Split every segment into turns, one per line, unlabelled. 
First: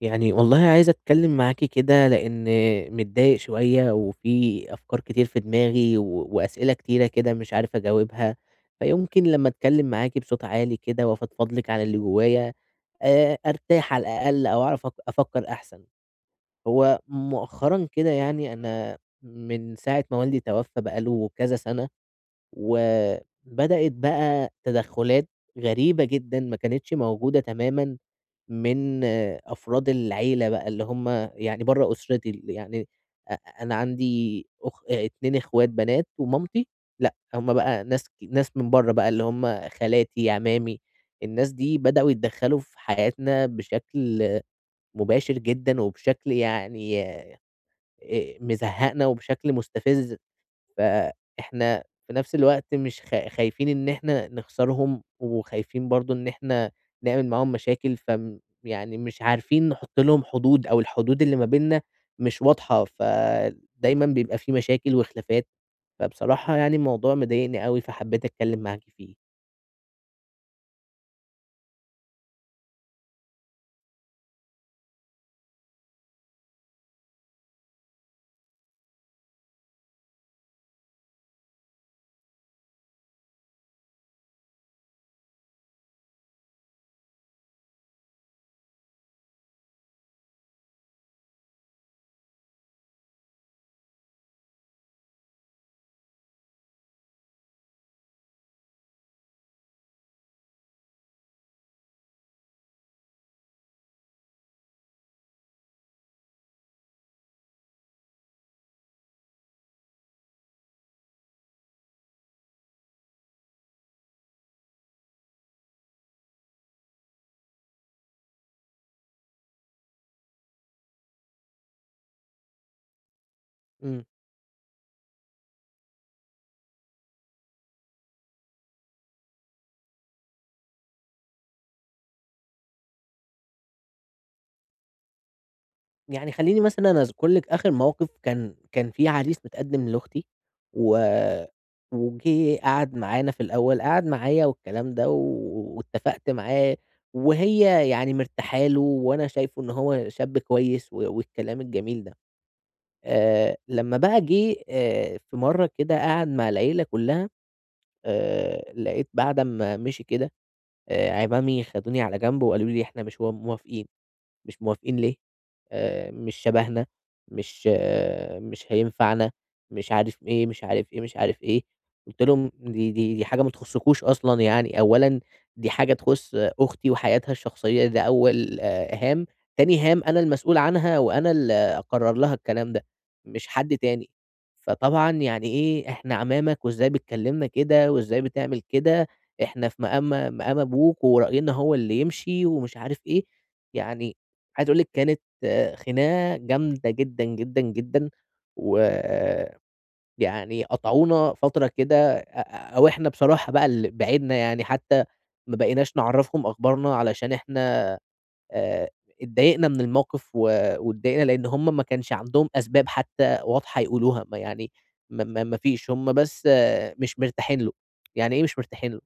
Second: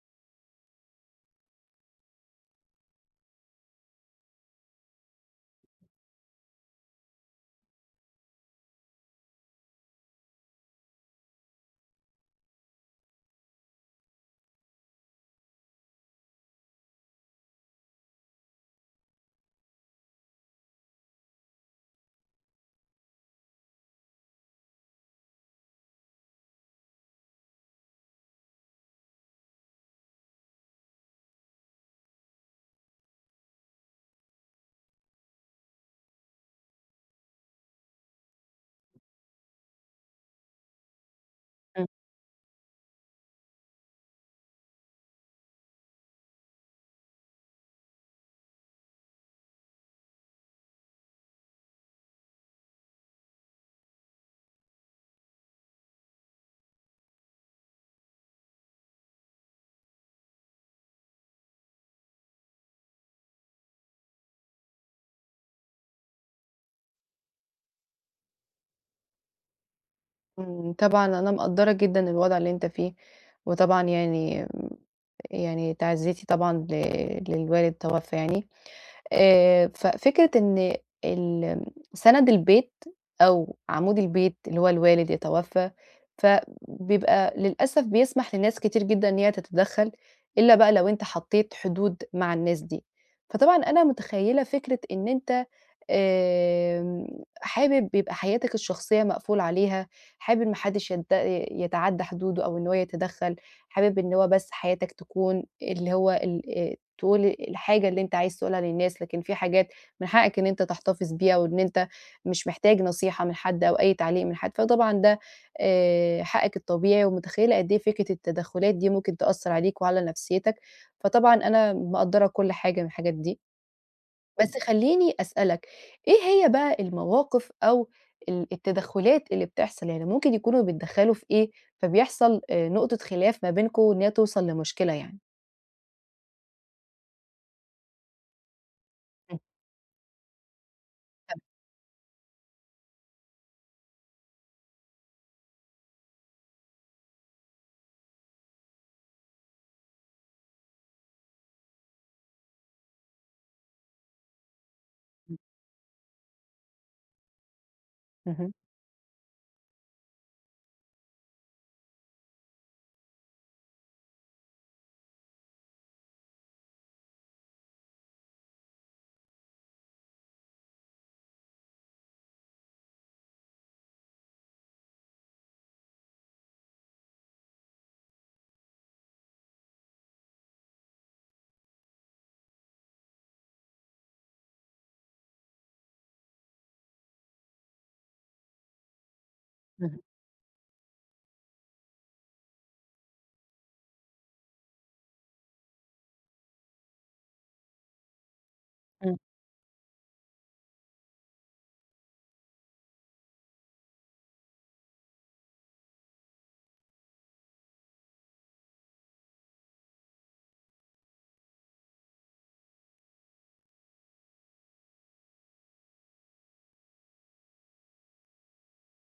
يعني والله عايز أتكلم معاكِ كده، لإن متضايق شوية، وفي أفكار كتير في دماغي، و وأسئلة كتيرة كده مش عارف أجاوبها، فيمكن لمّا أتكلم معاكِ بصوت عالي كده وأفضفض لِك عن اللي جوايا، أرتاح على الأقل أو أعرف أفكر أحسن. هو مؤخرًا كده يعني أنا من ساعة ما والدي توفى بقى له كذا سنة، وبدأت بقى تدخلات غريبة جدًا ما كانتش موجودة تمامًا من أفراد العيلة بقى اللي هم يعني برّه أسرتي، ال يعني أ أنا عندي أخ 2 إخوات بنات ومامتي، لأ هم بقى ناس من برّه بقى اللي هم خالاتي، عمامي، الناس دي بدأوا يتدخّلوا في حياتنا بشكل مباشر جدًا وبشكل مزهّقنا وبشكل مستفز. فإحنا في نفس الوقت مش خايفين إن إحنا نخسرهم، وخايفين برضه إن إحنا نعمل معاهم مشاكل، يعني مش عارفين نحط لهم حدود، أو الحدود اللي ما بيننا مش واضحة، فدايمًا بيبقى في مشاكل وخلافات، فبصراحة يعني الموضوع مضايقني أوي، فحبيت أتكلم معاكِ فيه.
طبعًا أنا مقدّرة جدًا الوضع اللي أنت فيه، وطبعًا يعني تعزيتي طبعًا للوالد توفّى يعني. ففكرة إن ال سَنَد البيت أو عمود البيت اللي هو الوالد يتوفّى، فبيبقى للأسف بيسمح لناس كتير جدًا إن هي تتدخّل، إلا بقى لو أنت حطّيت حدود مع الناس دي. فطبعًا أنا متخيّلة فكرة إن أنت آمم، حابب يبقى حياتك الشخصية مقفول عليها، حابب ما حدش يتعدّى حدوده أو إن هو يتدخّل، حابب إن هو بس حياتك تكون اللي هو ال تقول الحاجة اللي أنت عايز تقولها للناس، لكن في حاجات من حقك إن أنت تحتفظ بيها وإن أنت مش محتاج نصيحة من حد أو أي تعليق من حد. فطبعًا ده حقك الطبيعي، ومتخيّلة قد إيه فكرة التدخّلات دي ممكن تأثّر عليك وعلى نفسيتك. فطبعًا أنا مقدّرة كل حاجة من الحاجات دي.
إمم.
بس خلّيني أسألك، إيه هي بقى المواقف أو التدخُّلات اللي بتحصل، يعني ممكن يكونوا بيتدخّلوا في إيه، فبيحصل نقطة خلاف ما بينكم إن هي توصل لمشكلة يعني؟
يعني خلّيني مثلًا أذكر لِك آخر موقف كان في عريس
إمم.
متقدّم لأختي و
تمام.
وجِه قعد معانا في الأول، قعد معايا والكلام ده واتفقت معاه، وهي يعني مرتاحة له وأنا شايفه إن هو شاب كويس والكلام الجميل ده. لمّا بقى جِه في مرّة كده قعد مع العيلة كُلّها،
اهم.
لقيت بعد أمّا مشي كده عمامي خدوني على جنب وقالوا لي: "إحنا مش و موافقين." "مش موافقين ليه؟" مش شبهنا، مش هينفعنا، مش عارف إيه، مش عارف إيه، مش عارف إيه. قُلت لهم: "دي حاجة ما تخصكوش أصلًا يعني، أولًا دي حاجة تخُص أختي وحياتها الشخصية، ده أول هَام، تاني هَام أنا المسؤول عنها وأنا اللي أقرّر لها الكلام ده، مش حد تاني. فطبعًا يعني إيه، إحنا عمامك وإزاي بتكلّمنا كده وإزاي بتعمل كده، إحنا في
اهم.
مقام أبوك ورأينا هو اللي يمشي." ومش عارف إيه. يعني عايز أقول لِك كانت خناقة جامدة جدًا، جدًا، جدًا،
إمم.
ويعني قطعونا فترة كده أو إحنا بصراحة بقى اللي بعدنا، يعني حتى ما بقيناش نعرّفهم أخبارنا علشان إحنا آآ اتضايقنا من الموقف واتضايقنا لإن هم ما كانش عندهم أسباب حتى واضحة يقولوها، ما يعني ما فيش، هم بس آه، مش مرتاحين له، يعني إيه مش مرتاحين له؟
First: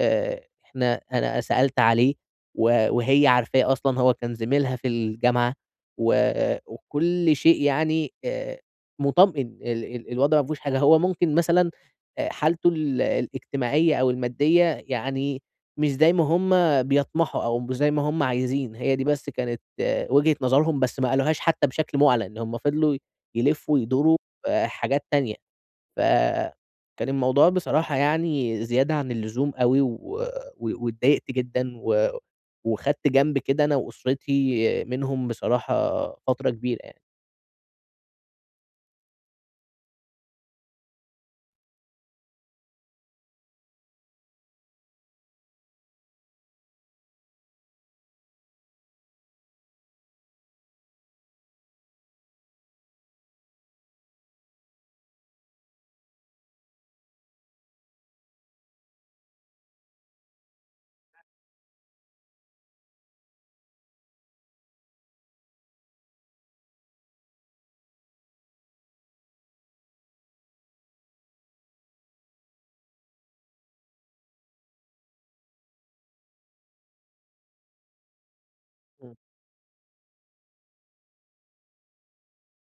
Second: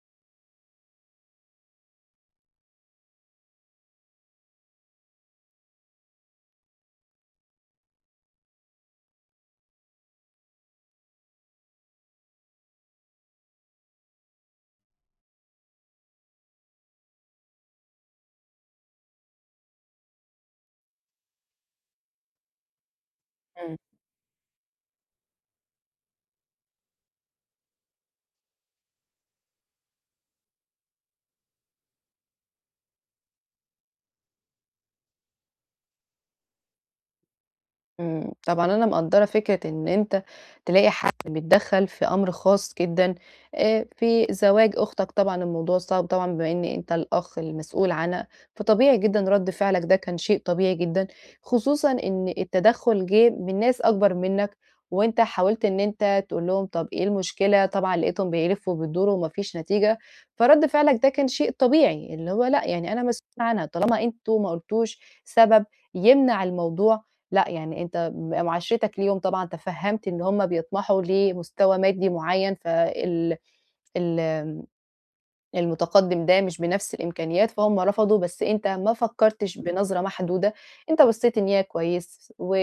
إحنا أنا سألت عليه وهي عارفاه أصلًا، هو كان زميلها في الجامعة و وكل شيء مُطمئن، ال ال الوضع ما فيهوش حاجة، هو ممكن مثلًا حالته الاجتماعية أو المادية يعني مش زي ما هُم بيطمحوا أو مش زي ما هُم عايزين، هي دي بس كانت آه، وجهة نظرهم، بس ما قالوهاش حتى بشكل مُعلن، هُم فضلوا يلفّوا
إمم.
ويدوروا في حاجات تانية. فكان الموضوع بصراحة يعني زيادة عن اللزوم أوي و واتضايقت جدًا وخدت جنب كده أنا وأسرتي منهم بصراحة فترة كبيرة يعني.
إمم، طبعًا أنا مقدّرة فكرة إن أنت تلاقي حد بيتدخّل في أمر خاص جدًا، في زواج أختك طبعًا الموضوع صعب طبعًا بما إن أنت الأخ المسؤول عنها. فطبيعي جدًا رَد فعلك ده كان شيء طبيعي جدًا، خصوصًا إن التدخّل جِه من ناس أكبر منّك، وأنت حاولت إن أنت تقول لهم طَب إيه المشكلة، طبعًا لقيتهم بيلفّوا وبيدوروا وما فيش نتيجة. فرَد فعلك ده كان شيء طبيعي، اللي هو لأ، يعني أنا مسؤول عنها طالما أنتم ما قُلتوش سبب يمنع الموضوع. لأ، يعني أنت معاشرتك ليهم طبعًا تفهّمت إن هُم بيطمحوا لمستوى مادي معيّن، فال ال المتقدم ده مش بنفس الإمكانيات فهُم رفضوا، بس أنت ما
إمم.
فكّرتش بنظرة محدودة. أنت بصّيت إن هي كويس و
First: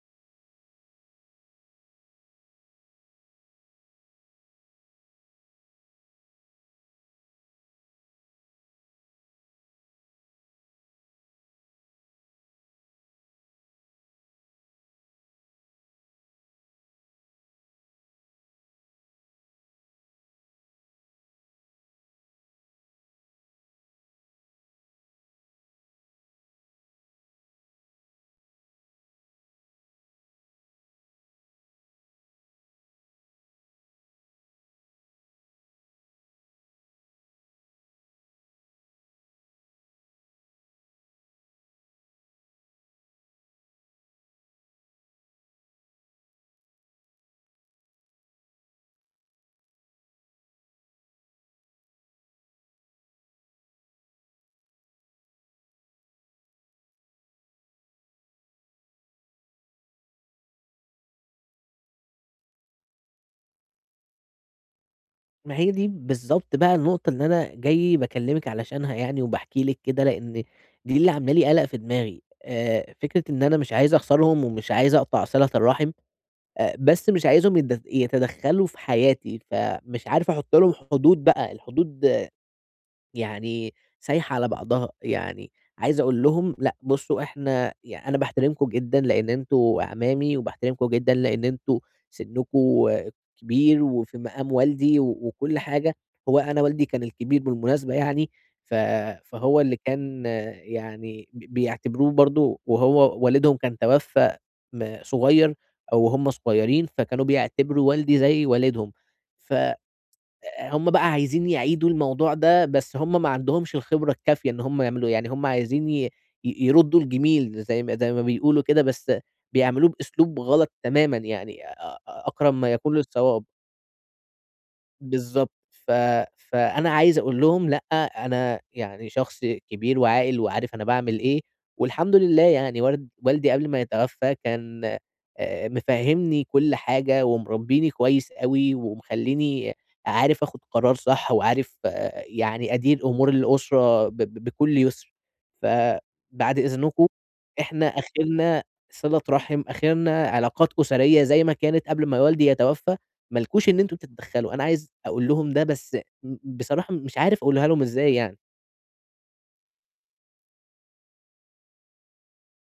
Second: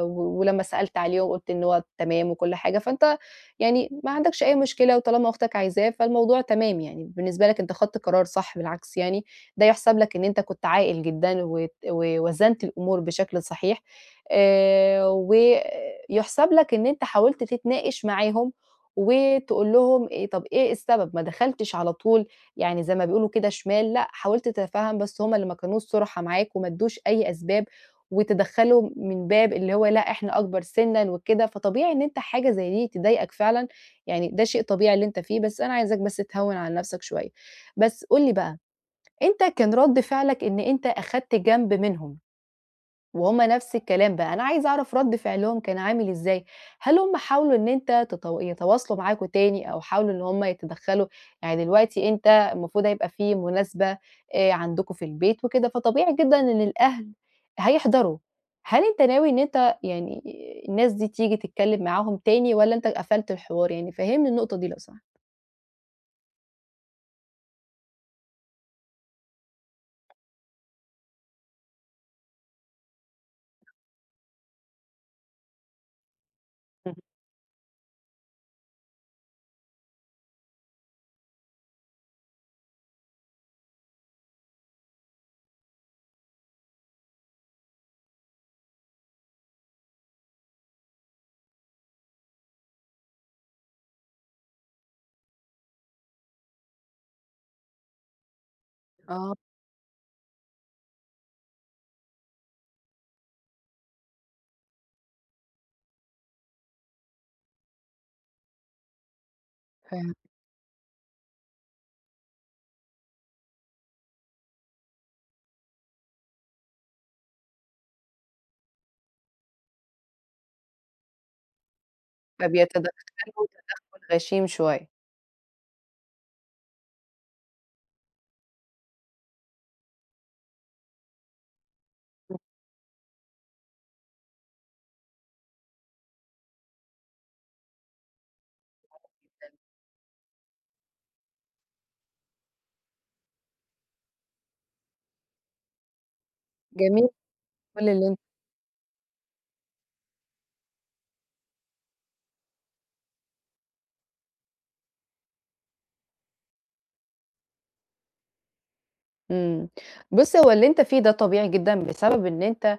و ولمّا سألت عليه وقُلت إن هو تمام وكل حاجة، فأنت يعني ما عندكش أي مشكلة وطالما أختك عايزاه فالموضوع تمام يعني. بالنسبة لك أنت خدت قرار صح بالعكس يعني، ده يُحسب لك إن أنت كنت عاقل جدًا ووزنت الأمور بشكل صحيح. ويُحسب لك إن أنت حاولت تتناقش معاهم وتقول لهم إيه طب إيه السبب، ما دخلتش على طول يعني زي ما بيقولوا كده شمال، لأ حاولت تتفهم بس هُم اللي ما كانوش صُرحا معاك وما ادّوش أي أسباب، وتدخّلوا من باب اللي هو لأ إحنا أكبر سِنًا وكده. فطبيعي إن أنت حاجة زي دي تضايقك فعلًا، يعني ده شيء طبيعي اللي أنت فيه، بس أنا عايزاك بس تهوّن على نَفْسك شوية. بس قُل لي بقى، أنت كان رَد فعلك إن أنت أخدت جنب منهم. وهُم نفس الكلام بقى، أنا عايزة أعرف رَد فعلهم كان عامل إزاي، هل هُم حاولوا إن أنت يتواصلوا معاكم تاني أو حاولوا إن هُم يتدخّلوا؟ يعني دلوقتي أنت المفروض هيبقى في مناسبة عندكم في البيت وكده، فطبيعي جدًا إن الأهل هيحضروا. هل أنت ناوي إن أنت يعني الناس دي تيجي تتكلّم معاهم تاني والّا أنت قفلت الحوار يعني؟ فهّمني النقطة دي لو سمحت.
ما هي دي بالضبط بقى النقطة اللي أنا جاي باكلمِك علشانها يعني وباحكي لِك كده، لإن دي اللي عاملة لي قلق في دماغي. فكرة إن أنا مش عايز أخسرهم ومش عايز أقطع صلة الرحم،
اهم.
بس مش عايزهم يتدخلوا في حياتي، فمش عارف أحط لهم حدود بقى، الحدود يعني سايحة على بعضها، يعني عايز أقول لهم لأ بُصّوا إحنا ي أنا باحترمكم جدًا لإن أنتم أعمامي، وباحترمكم جدًا لإن أنتم سنكم كبير وفي مقام والدي وكل حاجة، هو أنا والدي كان الكبير بالمناسبة يعني، ف
آه.
فهو اللي كان آه، يعني بيعتبروه برضه وهو والدهم كان توفى صغير أو وهُم صغيرين، فكانوا بيعتبروا والدي زي والدهم، ف
فاهم.
هم بقى عايزين يعيدوا الموضوع ده، بس هم ما عندهمش الخبرة الكافية إن هم يعملوه، يعني هم عايزين ي ي يردوا الجميل زي ما بيقولوا كده، بس بيعملوه بأسلوب غلط تمامًا يعني أ أ أقرب ما
فبيتدخّلوا
يكون للصواب.
تدخُّل غشيم شوية.
بالضبط. فأنا عايز أقول لهم لأ، أنا يعني شخص كبير وعاقل وعارف أنا باعمل إيه، والحمد
إمم.
لله يعني والدي قبل ما يتوفى كان مفهّمني كل حاجة ومربّيني كويس أوي ومخلّيني عارف آخُد قرار صح وعارف آه، يعني أدير أمور الأسرة ب ب بكل يُسر. فبعد إذنكم
جميل.
إحنا
كل اللي أن
آخرنا صِلة رحم، آخرنا علاقات أسرية زي ما كانت قبل ما والدي يتوفى. ما لكوش إن أنتم تتدخّلوا، أنا عايز أقول لهم ده بس بصراحة مش عارف أقولها لهم إزاي يعني.
إمم. بُص، هو اللي أنت فيه ده طبيعي جدًا بسبب إن أنت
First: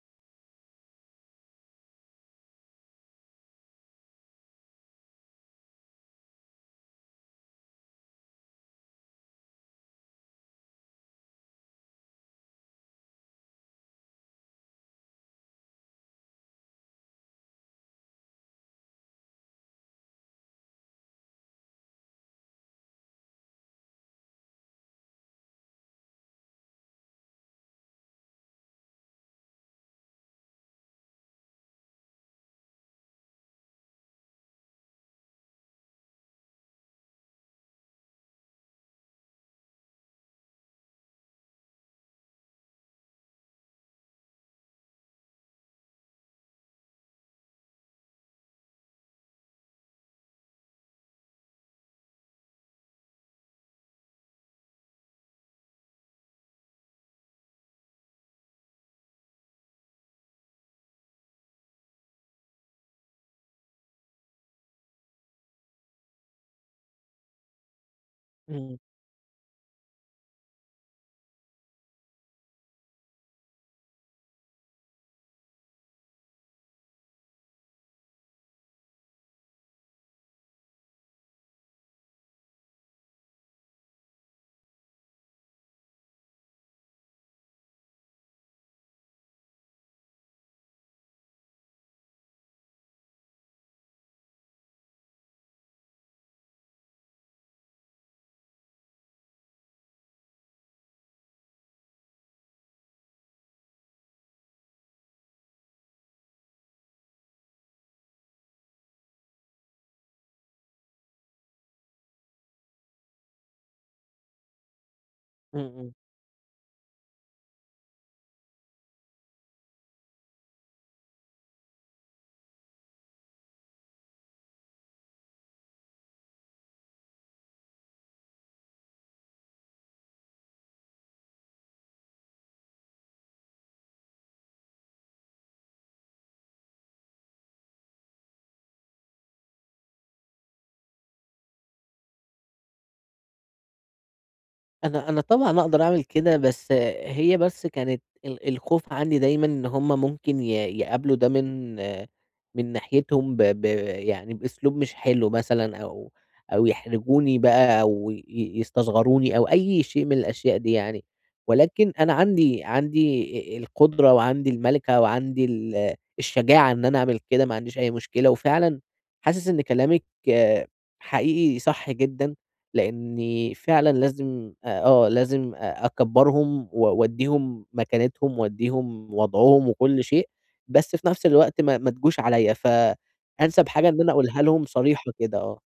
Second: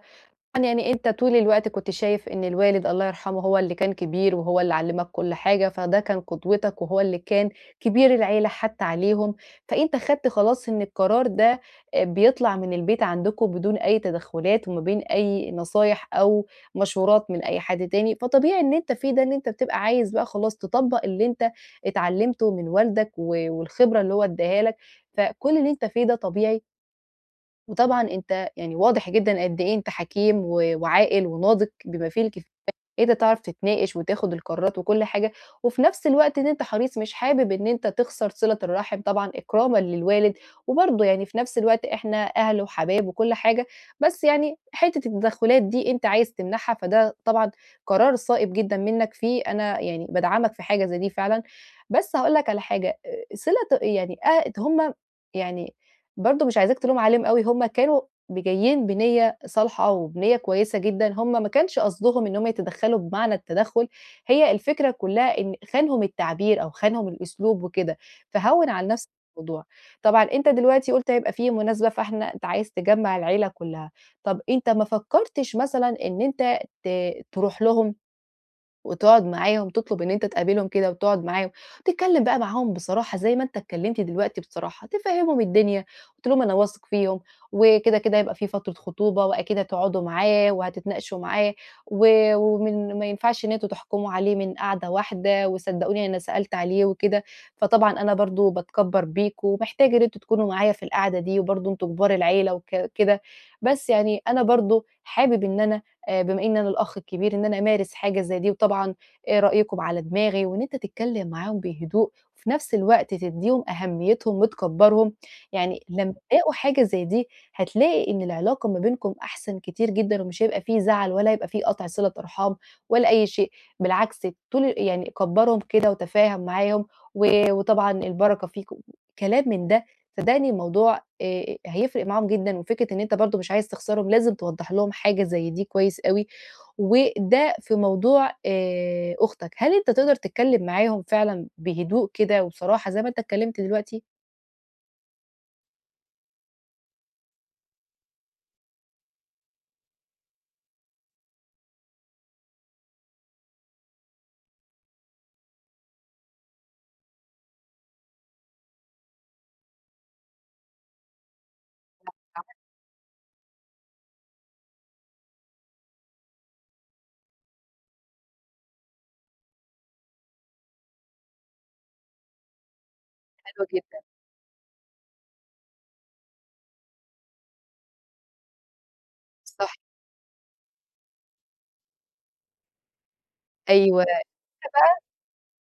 يعني أنت طول الوقت كنت شايف إن الوالد الله يرحمه هو اللي كان كبير وهو اللي علّمك كل حاجة، فده كان قدوتك وهو اللي كان كبير العيلة حتى عليهم. فأنت خدت خلاص إن القرار ده بيطلع من البيت عندكم بدون أي تدخُّلات وما بين أي نصايح أو مشورات من أي حد تاني. فطبيعي إن أنت فيه ده إن أنت بتبقى عايز بقى خلاص تطبّق اللي أنت اتعلّمته من والدك والخبرة اللي هو ادّاها لك. فكل اللي أنت فيه ده طبيعي، وطبعًا أنت يعني واضح جدًا قد إيه أنت حكيم وعاقل وناضج بما فيه الكفاية. إيه ده، تعرف تتناقش وتاخد القرارات وكل حاجة، وفي نفس الوقت إن أنت حريص مش حابب إن أنت تخسر صلة الرحم طبعًا إكرامًا للوالد، وبرضه يعني في نفس الوقت إحنا أهل وحبايب وكل حاجة، بس يعني حتة التدخلات دي أنت عايز تمنعها. فده طبعًا قرار صائب جدًا منك فيه، أنا يعني بادعمك في حاجة زي دي فعلًا. بس هاقول لك على حاجة صلة يعني آه، هم يعني برضه مش عايزاك تلوم عليهم أوي، هم كانوا جايين بنية صالحة وبنية كويسة جدًا، هم ما كانش قصدهم إن هم يتدخّلوا بمعنى التدخُّل. هي الفكرة كلّها إن خانهم التعبير أو خانهم الأسلوب وكده، فهوّن
إمم،
على نَفْسك الموضوع. طبعًا أنت دلوقتي قُلت هيبقى في مناسبة فإحنا أنت عايز تجمّع العيلة كلّها، طَب أنت ما فكّرتش مثلًا إن أنت تروح لهم؟ وتقعد معاهم، تطلب إن أنت تقابلهم كده وتقعد معاهم، تتكلم بقى معاهم بصراحة زي ما أنت اتكلمت دلوقتي بصراحة، تفهّمهم الدنيا. قُلت لهم أنا واثق فيهم، وكده، كده هيبقى في فترة خطوبة وأكيد هتقعدوا معاه وهتتناقشوا معاه، ومن ما ينفعش إن أنتم تحكموا عليه من قعدة واحدة، وصدقوني أنا سألت عليه وكده، فطبعًا أنا برضه باتكبّر بيكم، ومحتاج إن أنتم تكونوا معايا في القعدة دي، وبرضه أنتم كبار العيلة كده. بس يعني أنا برضه حابب إن أنا بما إن أنا الأخ الكبير إن أنا أمارس حاجة زي دي، وطبعًا رأيكم على دماغي، وإن أنت تتكلّم معاهم بهدوء، وفي نفس الوقت تدّيهم أهميتهم وتكبّرهم.
إمم،
يعني
إمم.
لمّا يلاقوا حاجة زي دي هتلاقي إن العلاقة ما بينكم أحسن كتير جدًا، ومش هيبقى في زعل ولا هيبقى في قطع صلة أرحام ولا أي شيء، بالعكس طول يعني كبّرهم كده وتفاهم معاهم، وطبعًا البركة فيكم، كلام من ده صدّقني الموضوع هيفرق معاهم جدًا، وفكرة إن أنت برضه مش عايز تخسرهم لازم توضّح لهم حاجة زي دي كويس أوي، وده في موضوع أختك. هل أنت تقدر تتكلم معاهم فعلًا بهدوء كده وبصراحة زي ما أنت اتكلمت دلوقتي؟
أنا طبعًا أقدر أعمل كده، بس هي بس كانت الخوف عندي دايمًا إن هُم ممكن يقابلوا ده من ناحيتهم ب ب يعني بأسلوب مش حلو مثلًا أو أو يحرجوني بقى أو يستصغروني أو أي شيء من الأشياء دي يعني، ولكن أنا عندي القدرة وعندي المَلِكة وعندي الشجاعة إن أنا أعمل كده، ما عنديش أي مشكلة، وفعلًا حاسس إن كلامِك آه، حقيقي صح جدًا لإني
حلوة
فعلًا
جدًا.
لازم لازم أكبّرهم وأدّيهم مكانتهم وأدّيهم وضعهم
صح.
وكل شيء، بس في نفس الوقت ما تجوش عليّا، فأنسب حاجة إن
أيوه.
أنا أقولها لهم صريحة كده آه.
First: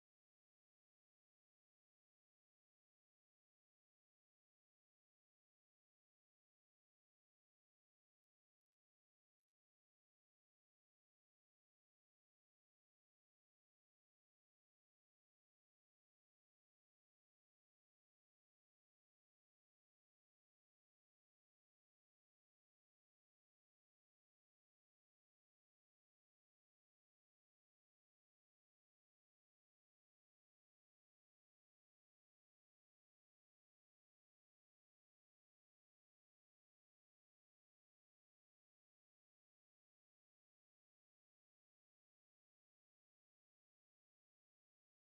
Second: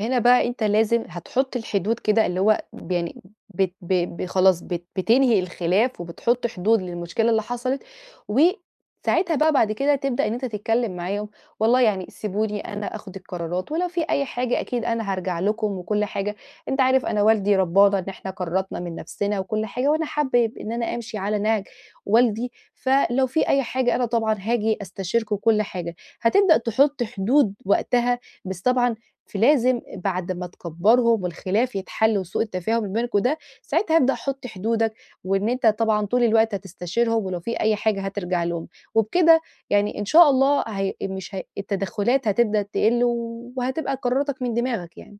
هنا بقى أنت لازم هتحُط الحدود كده اللي هو ب يعني بت ب ب خلاص بت بتنهي الخلاف وبتحُط حدود للمشكلة اللي حصلت، وساعتها بقى بعد كده تبدأ إن أنت تتكلّم معاهم، والله يعني سيبوني أنا آخُد القرارات ولو في أي حاجة أكيد أنا هارجع لكم وكل حاجة، أنت عارف أنا والدي ربّانا إن إحنا قرّرنا من نَفْسنا وكل حاجة وأنا حابب إن أنا أمشي على نَهْج والدي، فلو في أي حاجة أنا طبعًا هاجي أستشيركم وكل حاجة. هتبدأ تحُط حدود وقتها بس طبعًا، فلازم بعد ما تكبّرهم والخلاف يتحل وسوء التفاهم اللي بينكم ده، ساعتها ابدأ حُط حدودك، وإن أنت طبعًا طول الوقت هتستشيرهم ولو في أي حاجة هترجع لهم، وبكده يعني إن شاء الله هي مش هي التدخلات هتبدأ تقِل وهتبقى قراراتك من دماغك يعني.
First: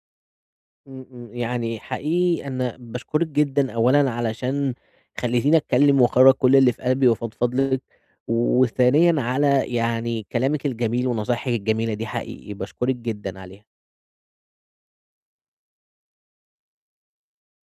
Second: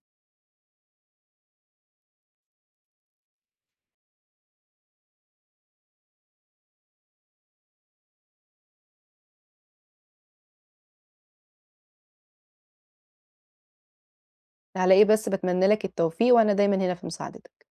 إمم، إمم، يعني حقيقي أنا باشكرِك جدًا أولًا علشان خلّيتيني أتكلّم وأخرّج كل اللي في قلبي وأفضفض لِك، وثانيًا على يعني كلامِك الجميل ونصايحِك الجميلة دي حقيقي، باشكرِك جدًا عليها.
على إيه بس، باتمنى لك التوفيق وأنا دايمًا هنا في مساعدتك.